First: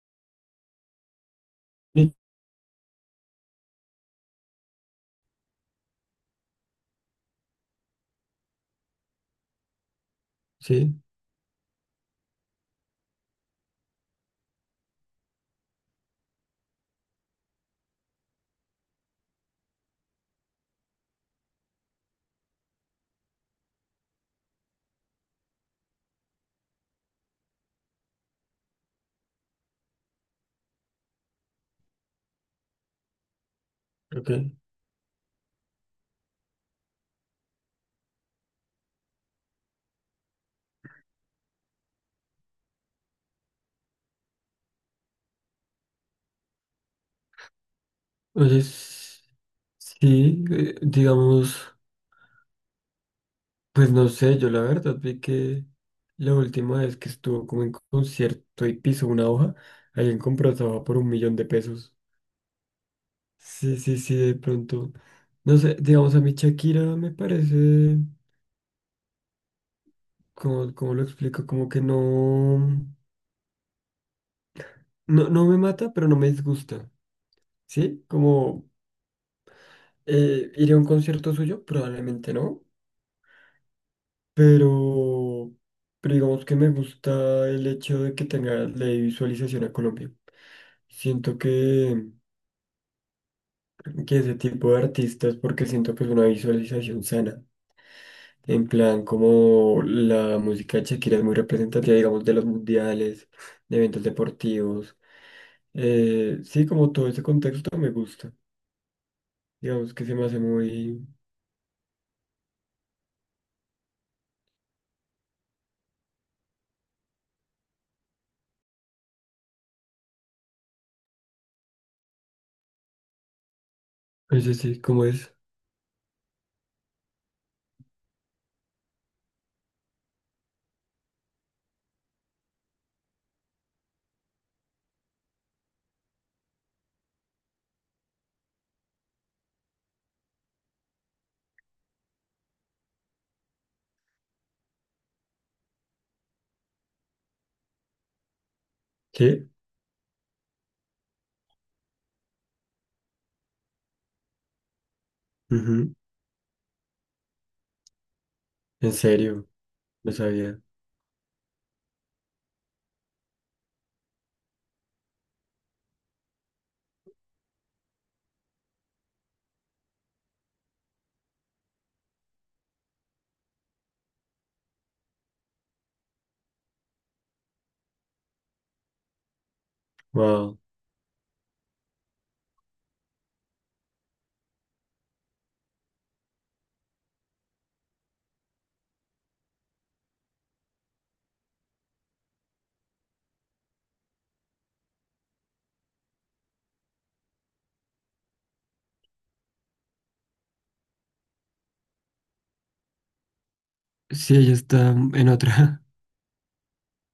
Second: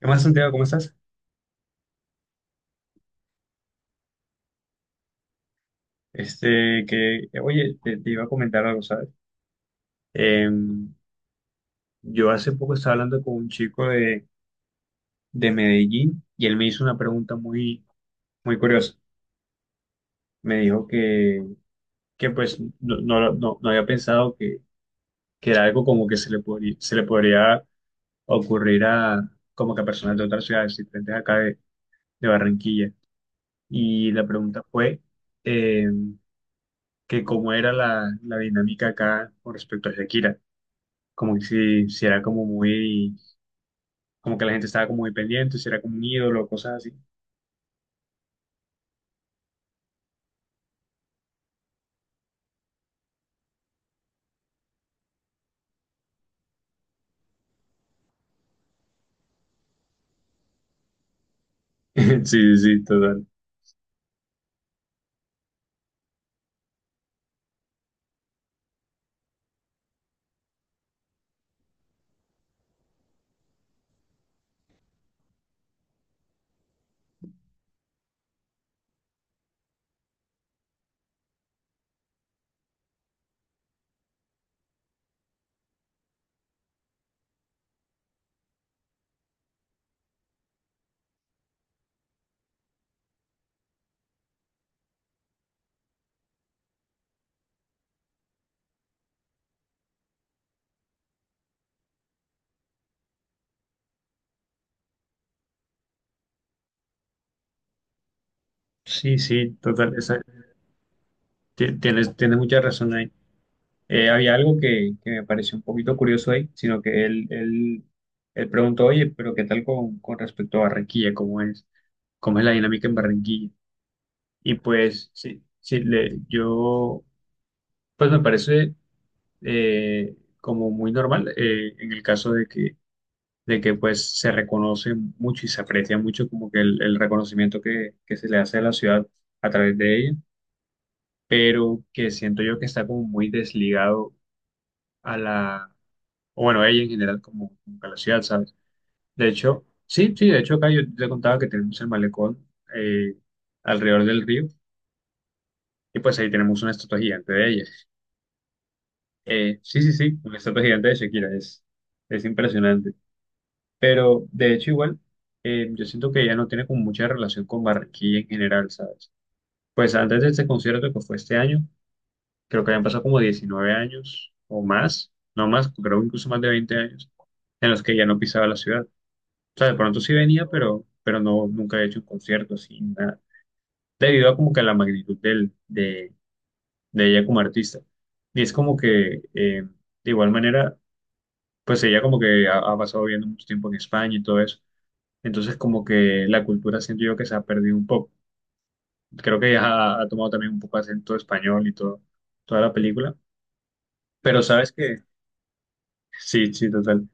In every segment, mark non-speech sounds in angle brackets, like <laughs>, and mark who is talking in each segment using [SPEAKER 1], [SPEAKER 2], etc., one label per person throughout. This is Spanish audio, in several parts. [SPEAKER 1] ¿Qué más, Santiago? ¿Cómo estás?
[SPEAKER 2] Sí,
[SPEAKER 1] Oye, te iba a comentar algo, ¿sabes? Em,
[SPEAKER 2] sí,
[SPEAKER 1] yo hace poco estaba hablando con un chico de Medellín y él me hizo una pregunta muy curiosa. Me dijo que pues, no, no, no, no había pensado que era algo como que se le podría ocurrir a, como que a personas de otras ciudades diferentes acá de Barranquilla. Y
[SPEAKER 2] creo
[SPEAKER 1] la
[SPEAKER 2] que.
[SPEAKER 1] pregunta fue, em, que cómo era la dinámica acá con respecto a Shakira. Como que si era como muy, como que la gente estaba como muy pendiente, si era como un ídolo, cosas así.
[SPEAKER 2] Entonces, sí, digamos, pues no sé, yo la verdad vi que la última vez que estuvo como en concierto y pisó una hoja, alguien compró esa hoja por un millón de
[SPEAKER 1] <laughs>
[SPEAKER 2] pesos.
[SPEAKER 1] Sí, sí, sí, total.
[SPEAKER 2] Sí, sí, sí, de pronto. No sé, digamos, a mí Shakira me parece, como, como lo explico, como que no, no, no me mata, pero no me disgusta. ¿Sí? Como iré a un concierto suyo, probablemente no. Pero, digamos que me gusta el hecho de que tenga la visualización a Colombia. Siento que, ese tipo de artistas, porque siento que es una visualización sana. En plan, como la música de Shakira es muy representativa, digamos, de los mundiales, de eventos deportivos. Sí, como todo ese contexto me gusta.
[SPEAKER 1] Sí, sí,
[SPEAKER 2] Digamos
[SPEAKER 1] total.
[SPEAKER 2] que se me hace muy.
[SPEAKER 1] Tienes mucha razón ahí. Había algo que me pareció un poquito curioso ahí, sino que él preguntó, oye, pero ¿qué tal con respecto a Barranquilla? ¿Cómo es? ¿Cómo es la dinámica en Barranquilla? Y
[SPEAKER 2] Ese sí, sí, ¿cómo
[SPEAKER 1] pues,
[SPEAKER 2] es?
[SPEAKER 1] sí, sí, pues me parece eh, como muy normal, en el caso de que pues se reconoce mucho y se aprecia mucho como que el reconocimiento que se le hace a la ciudad a través de ella, pero que siento yo que está como muy desligado a o bueno, a ella en general como, como a la ciudad, ¿sabes? De
[SPEAKER 2] ¿Sí?
[SPEAKER 1] hecho, sí, sí, de hecho acá yo te contaba que tenemos el malecón, eh, alrededor del río,
[SPEAKER 2] Ujú.
[SPEAKER 1] y pues ahí tenemos una estatua gigante de ella.
[SPEAKER 2] En serio,
[SPEAKER 1] Sí, sí,
[SPEAKER 2] no
[SPEAKER 1] sí, una
[SPEAKER 2] sabía.
[SPEAKER 1] estatua gigante de Shakira, es impresionante. Pero de hecho igual, yo siento que ya no tiene como mucha relación con Barranquilla en general, ¿sabes? Pues antes de este concierto que fue este año, creo que habían pasado como 19 años o más, no más, creo incluso más de 20 años, en los que ya no pisaba la ciudad. O sea, de pronto sí venía,
[SPEAKER 2] Wow.
[SPEAKER 1] pero no, nunca he hecho un concierto así, nada. Debido a como que a la magnitud de ella como artista. Y es como que, de igual manera, pues ella como que ha pasado viviendo mucho tiempo en España y todo eso. Entonces, como que la cultura siento yo que se ha perdido un poco. Creo que ya ha tomado también un poco acento español y todo, toda la película.
[SPEAKER 2] Sí,
[SPEAKER 1] Pero
[SPEAKER 2] ella
[SPEAKER 1] sabes
[SPEAKER 2] está
[SPEAKER 1] que,
[SPEAKER 2] en otra.
[SPEAKER 1] sí, sí, total.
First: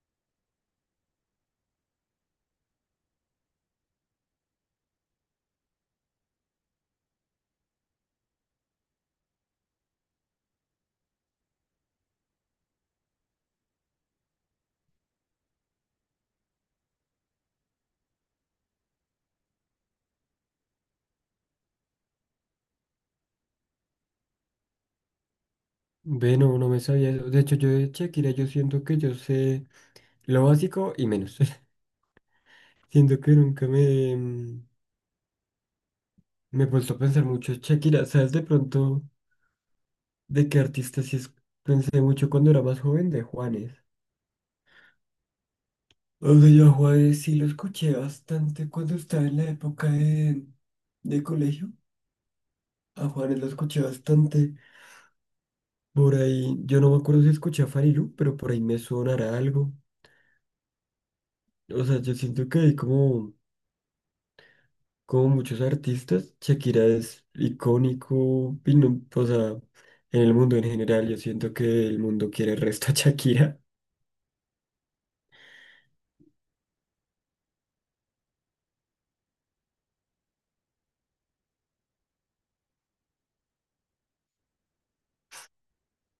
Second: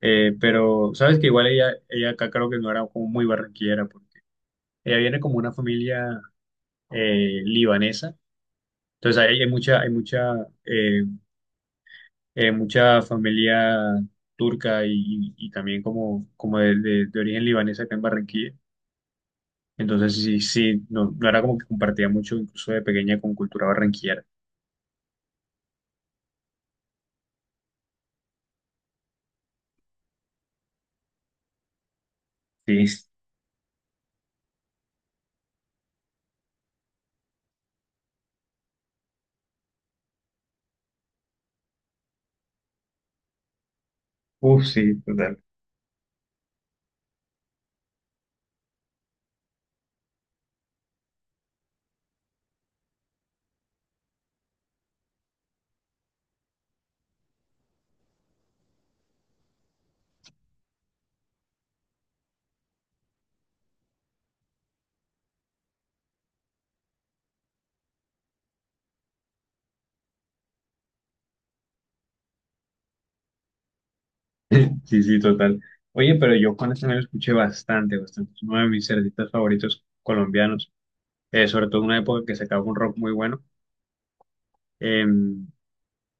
[SPEAKER 1] Pero sabes que igual ella acá creo que no era como muy barranquillera, porque ella viene como una familia libanesa. Entonces, ahí hay mucha, eh, mucha familia turca y, y también como, como de origen libanés acá en Barranquilla. Entonces, sí, sí, no, no era como que compartía mucho, incluso de pequeña, con cultura barranquillera.
[SPEAKER 2] <laughs> Ve, no, no me sabía eso. De hecho, yo de Shakira, yo siento que yo sé lo básico y menos. <laughs>
[SPEAKER 1] Sí,
[SPEAKER 2] Siento que nunca me he puesto a pensar mucho en Shakira. ¿Sabes de pronto de qué artista sí es? Pensé mucho cuando era más joven de Juanes.
[SPEAKER 1] uff, sí, total.
[SPEAKER 2] O sea, yo a Juanes sí lo escuché bastante cuando estaba en la época de colegio. A Juanes lo escuché bastante. Por ahí, yo no me acuerdo si escuché a Farilu, pero por ahí me sonará algo. O sea, yo siento que hay como muchos artistas, Shakira es icónico, y o sea, en el mundo en general, yo siento que el mundo quiere el resto a Shakira. <laughs>
[SPEAKER 1] <laughs> Sí, sí, total. Oye, pero yo Juan Esteban lo escuché bastante, bastante. Es uno de mis artistas favoritos colombianos, sobre todo en una época que sacaba un rock muy bueno. Eh,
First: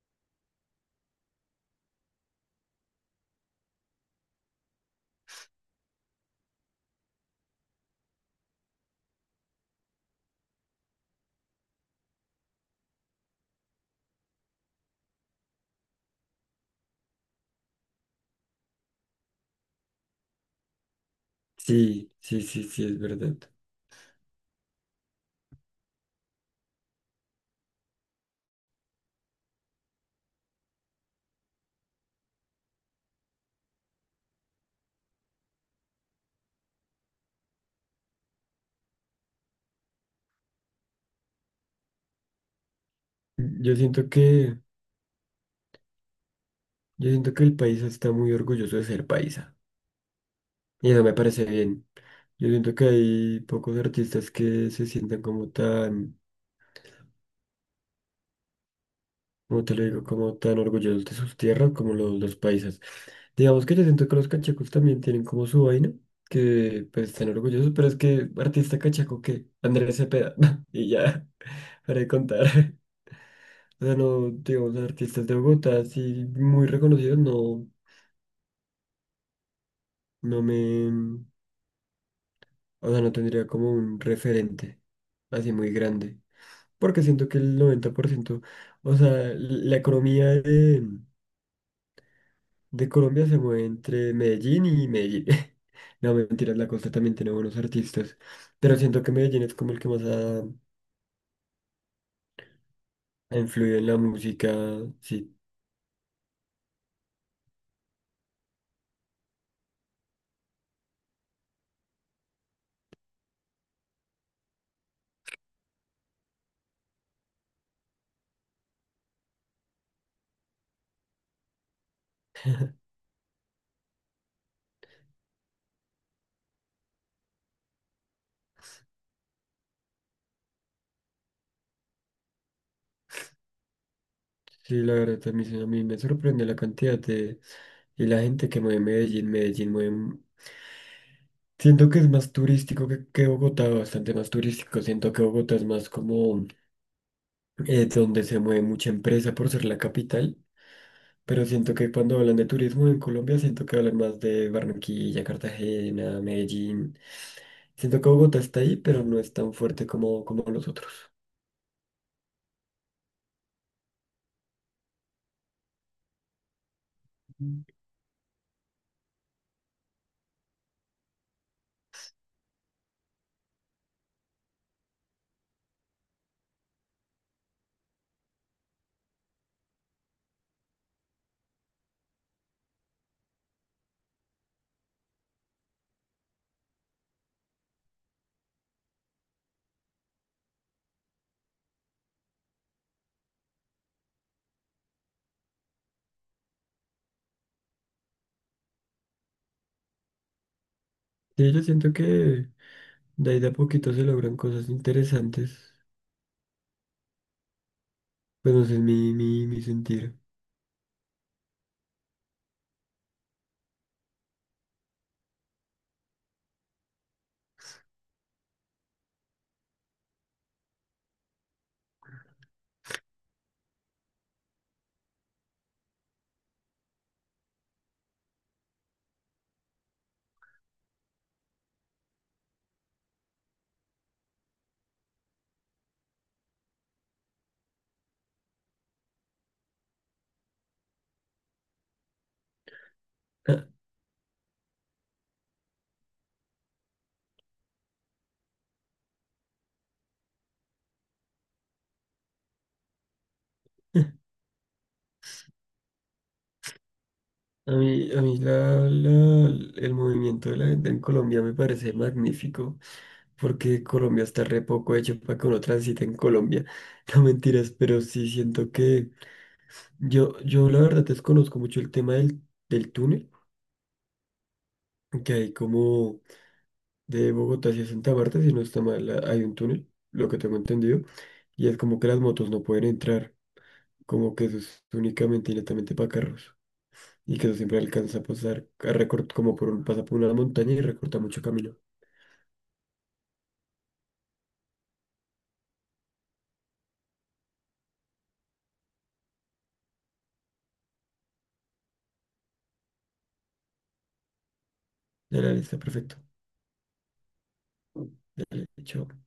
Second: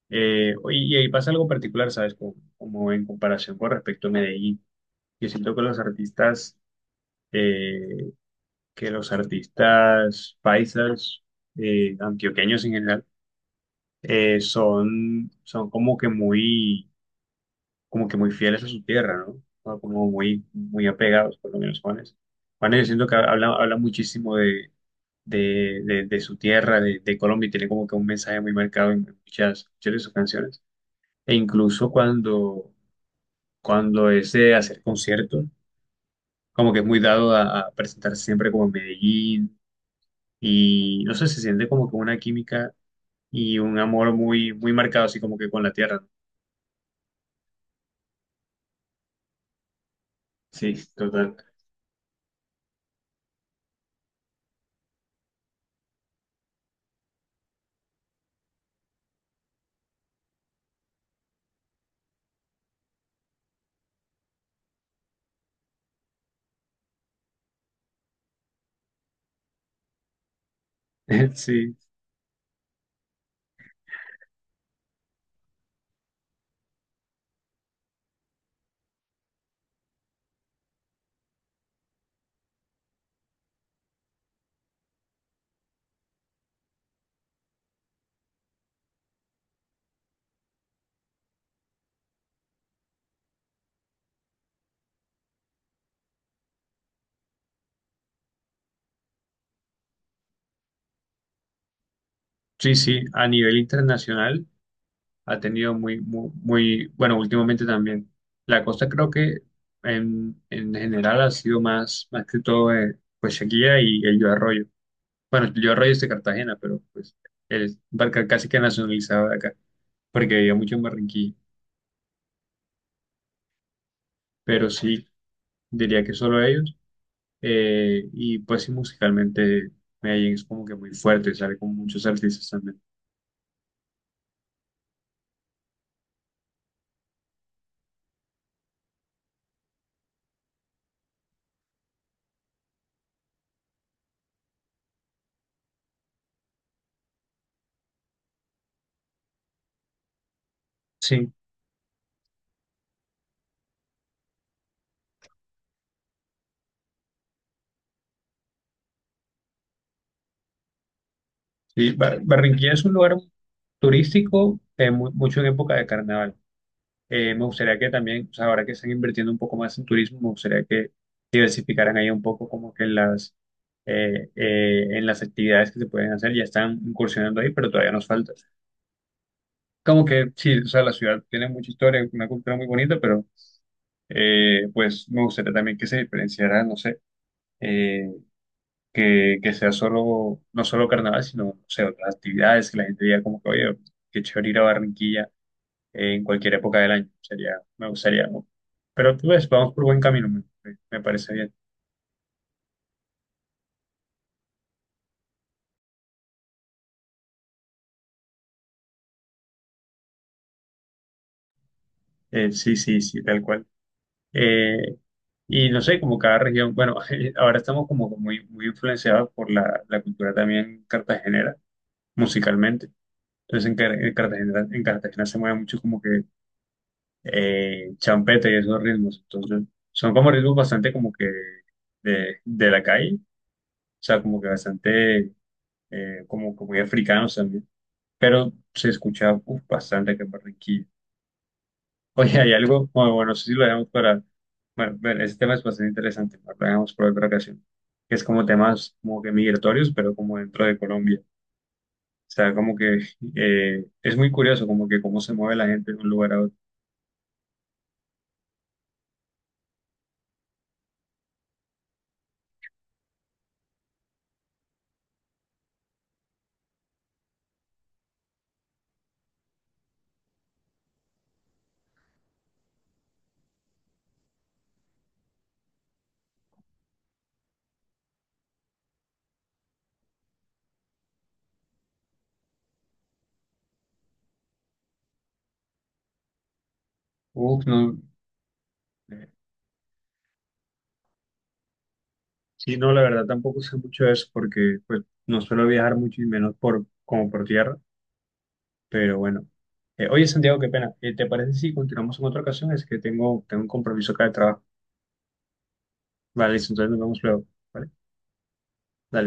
[SPEAKER 1] Oye, y ahí pasa algo particular, ¿sabes? Como, como en comparación con respecto a Medellín. Yo siento eh, que los artistas paisas, antioqueños en general, son como que muy fieles a su tierra, ¿no? O como muy, muy apegados, por lo menos
[SPEAKER 2] Sí,
[SPEAKER 1] Juanes.
[SPEAKER 2] sí, sí,
[SPEAKER 1] Juanes, yo
[SPEAKER 2] sí, es
[SPEAKER 1] siento que
[SPEAKER 2] verdad.
[SPEAKER 1] habla, habla muchísimo de su tierra, de Colombia, y tiene como que un mensaje muy marcado en muchas, muchas de sus canciones. E incluso cuando es de hacer conciertos, como que es muy dado a presentarse siempre como en Medellín, y no sé, se siente como que una química y
[SPEAKER 2] Yo
[SPEAKER 1] un
[SPEAKER 2] siento
[SPEAKER 1] amor muy,
[SPEAKER 2] que,
[SPEAKER 1] muy marcado, así como que con la tierra, ¿no?
[SPEAKER 2] yo siento que el país está muy orgulloso de ser paisa,
[SPEAKER 1] Sí,
[SPEAKER 2] y eso me
[SPEAKER 1] total.
[SPEAKER 2] parece bien. Yo siento que hay pocos artistas que se sientan como tan como te lo digo, como tan orgullosos de sus tierras como los paisas. Digamos que yo siento que los cachacos también tienen como su vaina, que pues están orgullosos, pero es que artista cachaco que Andrés Cepeda, <laughs> y ya,
[SPEAKER 1] <laughs> Sí,
[SPEAKER 2] para de contar. <laughs> O sea, no, digamos, artistas de Bogotá, así muy reconocidos, no, no me, o sea, no tendría como un referente así muy grande, porque siento que el 90% o sea, la economía de Colombia se mueve entre Medellín y Medellín. <laughs> No, mentiras, la costa también tiene buenos artistas. Pero siento que Medellín es como el que más ha,
[SPEAKER 1] sí, sí, a
[SPEAKER 2] ha
[SPEAKER 1] nivel
[SPEAKER 2] influido en la
[SPEAKER 1] internacional
[SPEAKER 2] música. Sí,
[SPEAKER 1] ha tenido muy, muy, muy, bueno, últimamente también. La cosa creo que en general ha sido más, más que todo, pues Shakira y el Yo Arroyo. Bueno, el Yo Arroyo es de Cartagena, pero pues él barca casi que nacionalizado de acá, porque vivía mucho en Barranquilla. Pero sí, diría que solo ellos. Eh, y pues sí, musicalmente Medellín es como que muy fuerte, sale con muchos artistas también.
[SPEAKER 2] sí, la verdad también a mí me sorprende la cantidad de... Y la gente que mueve Medellín, Medellín mueve... Siento que es más turístico que Bogotá, bastante más turístico. Siento que Bogotá es más como... donde se mueve mucha empresa por ser la capital,
[SPEAKER 1] Sí.
[SPEAKER 2] pero siento que cuando hablan de turismo en Colombia, siento que hablan más de Barranquilla, Cartagena, Medellín. Siento que Bogotá está ahí, pero no es tan fuerte como, como los otros.
[SPEAKER 1] Sí, Barranquilla es un lugar turístico, mucho en época de carnaval. Me
[SPEAKER 2] Mm.
[SPEAKER 1] gustaría que también, o sea, ahora que están invirtiendo un poco más en turismo, me gustaría que diversificaran ahí un poco como que en las actividades que se pueden hacer. Ya están incursionando ahí, pero todavía nos falta. Como que sí, o sea, la ciudad tiene mucha historia, una cultura muy bonita, pero pues me gustaría también que se diferenciara, no sé. eh, que sea solo, no solo carnaval, sino, o sea, otras actividades, que la gente diga como que, oye, qué chévere ir a Barranquilla en cualquier época del año, sería, me gustaría, ¿no? Pero tú ves, vamos por buen camino, me parece
[SPEAKER 2] Sí,
[SPEAKER 1] bien.
[SPEAKER 2] yo siento que de ahí de a poquito se logran cosas interesantes. Pues no sé, es mi sentir.
[SPEAKER 1] Sí, sí, sí, tal cual. Eh, y no sé, como cada región, bueno, <laughs> ahora estamos como que muy, muy influenciados por la cultura también cartagenera, musicalmente. Entonces en en Cartagena se mueve mucho como que champeta y esos ritmos. Entonces, son como ritmos bastante como que de la calle, o sea, como que bastante como, como muy africanos también, pero se escucha uf, bastante que en Barranquilla. <laughs> Oye, hay algo, no sé si lo
[SPEAKER 2] <laughs>
[SPEAKER 1] dejamos para, bueno, bueno, ese tema es bastante interesante, lo dejamos para otra ocasión, que es como temas como que migratorios, pero como dentro de Colombia. O sea, como que es muy curioso, como que cómo se mueve la gente de un lugar a otro.
[SPEAKER 2] A mí la, el movimiento de la gente en Colombia me parece magnífico. Porque Colombia está re poco hecho para que uno transite en Colombia. <laughs> No mentiras, pero sí siento que yo la verdad desconozco mucho el tema del túnel, que hay como de Bogotá hacia Santa Marta, si no está mal, hay un túnel, lo que tengo entendido, y es como que las motos no pueden entrar, como que eso es únicamente y netamente para carros. Y que eso
[SPEAKER 1] Uf,
[SPEAKER 2] siempre
[SPEAKER 1] no.
[SPEAKER 2] alcanza pues, a pasar, a recortar como por un, pasa por una montaña y recorta mucho camino.
[SPEAKER 1] Sí, no, la verdad tampoco sé mucho de eso porque pues no suelo viajar mucho y menos por como por tierra, pero bueno. Oye, Santiago, qué pena. ¿Te parece si continuamos en otra ocasión? Es que tengo un compromiso acá de trabajo.
[SPEAKER 2] Dale, dale, está perfecto.
[SPEAKER 1] Vale, listo, entonces nos vemos luego. Vale,
[SPEAKER 2] Dale, chao.
[SPEAKER 1] dale.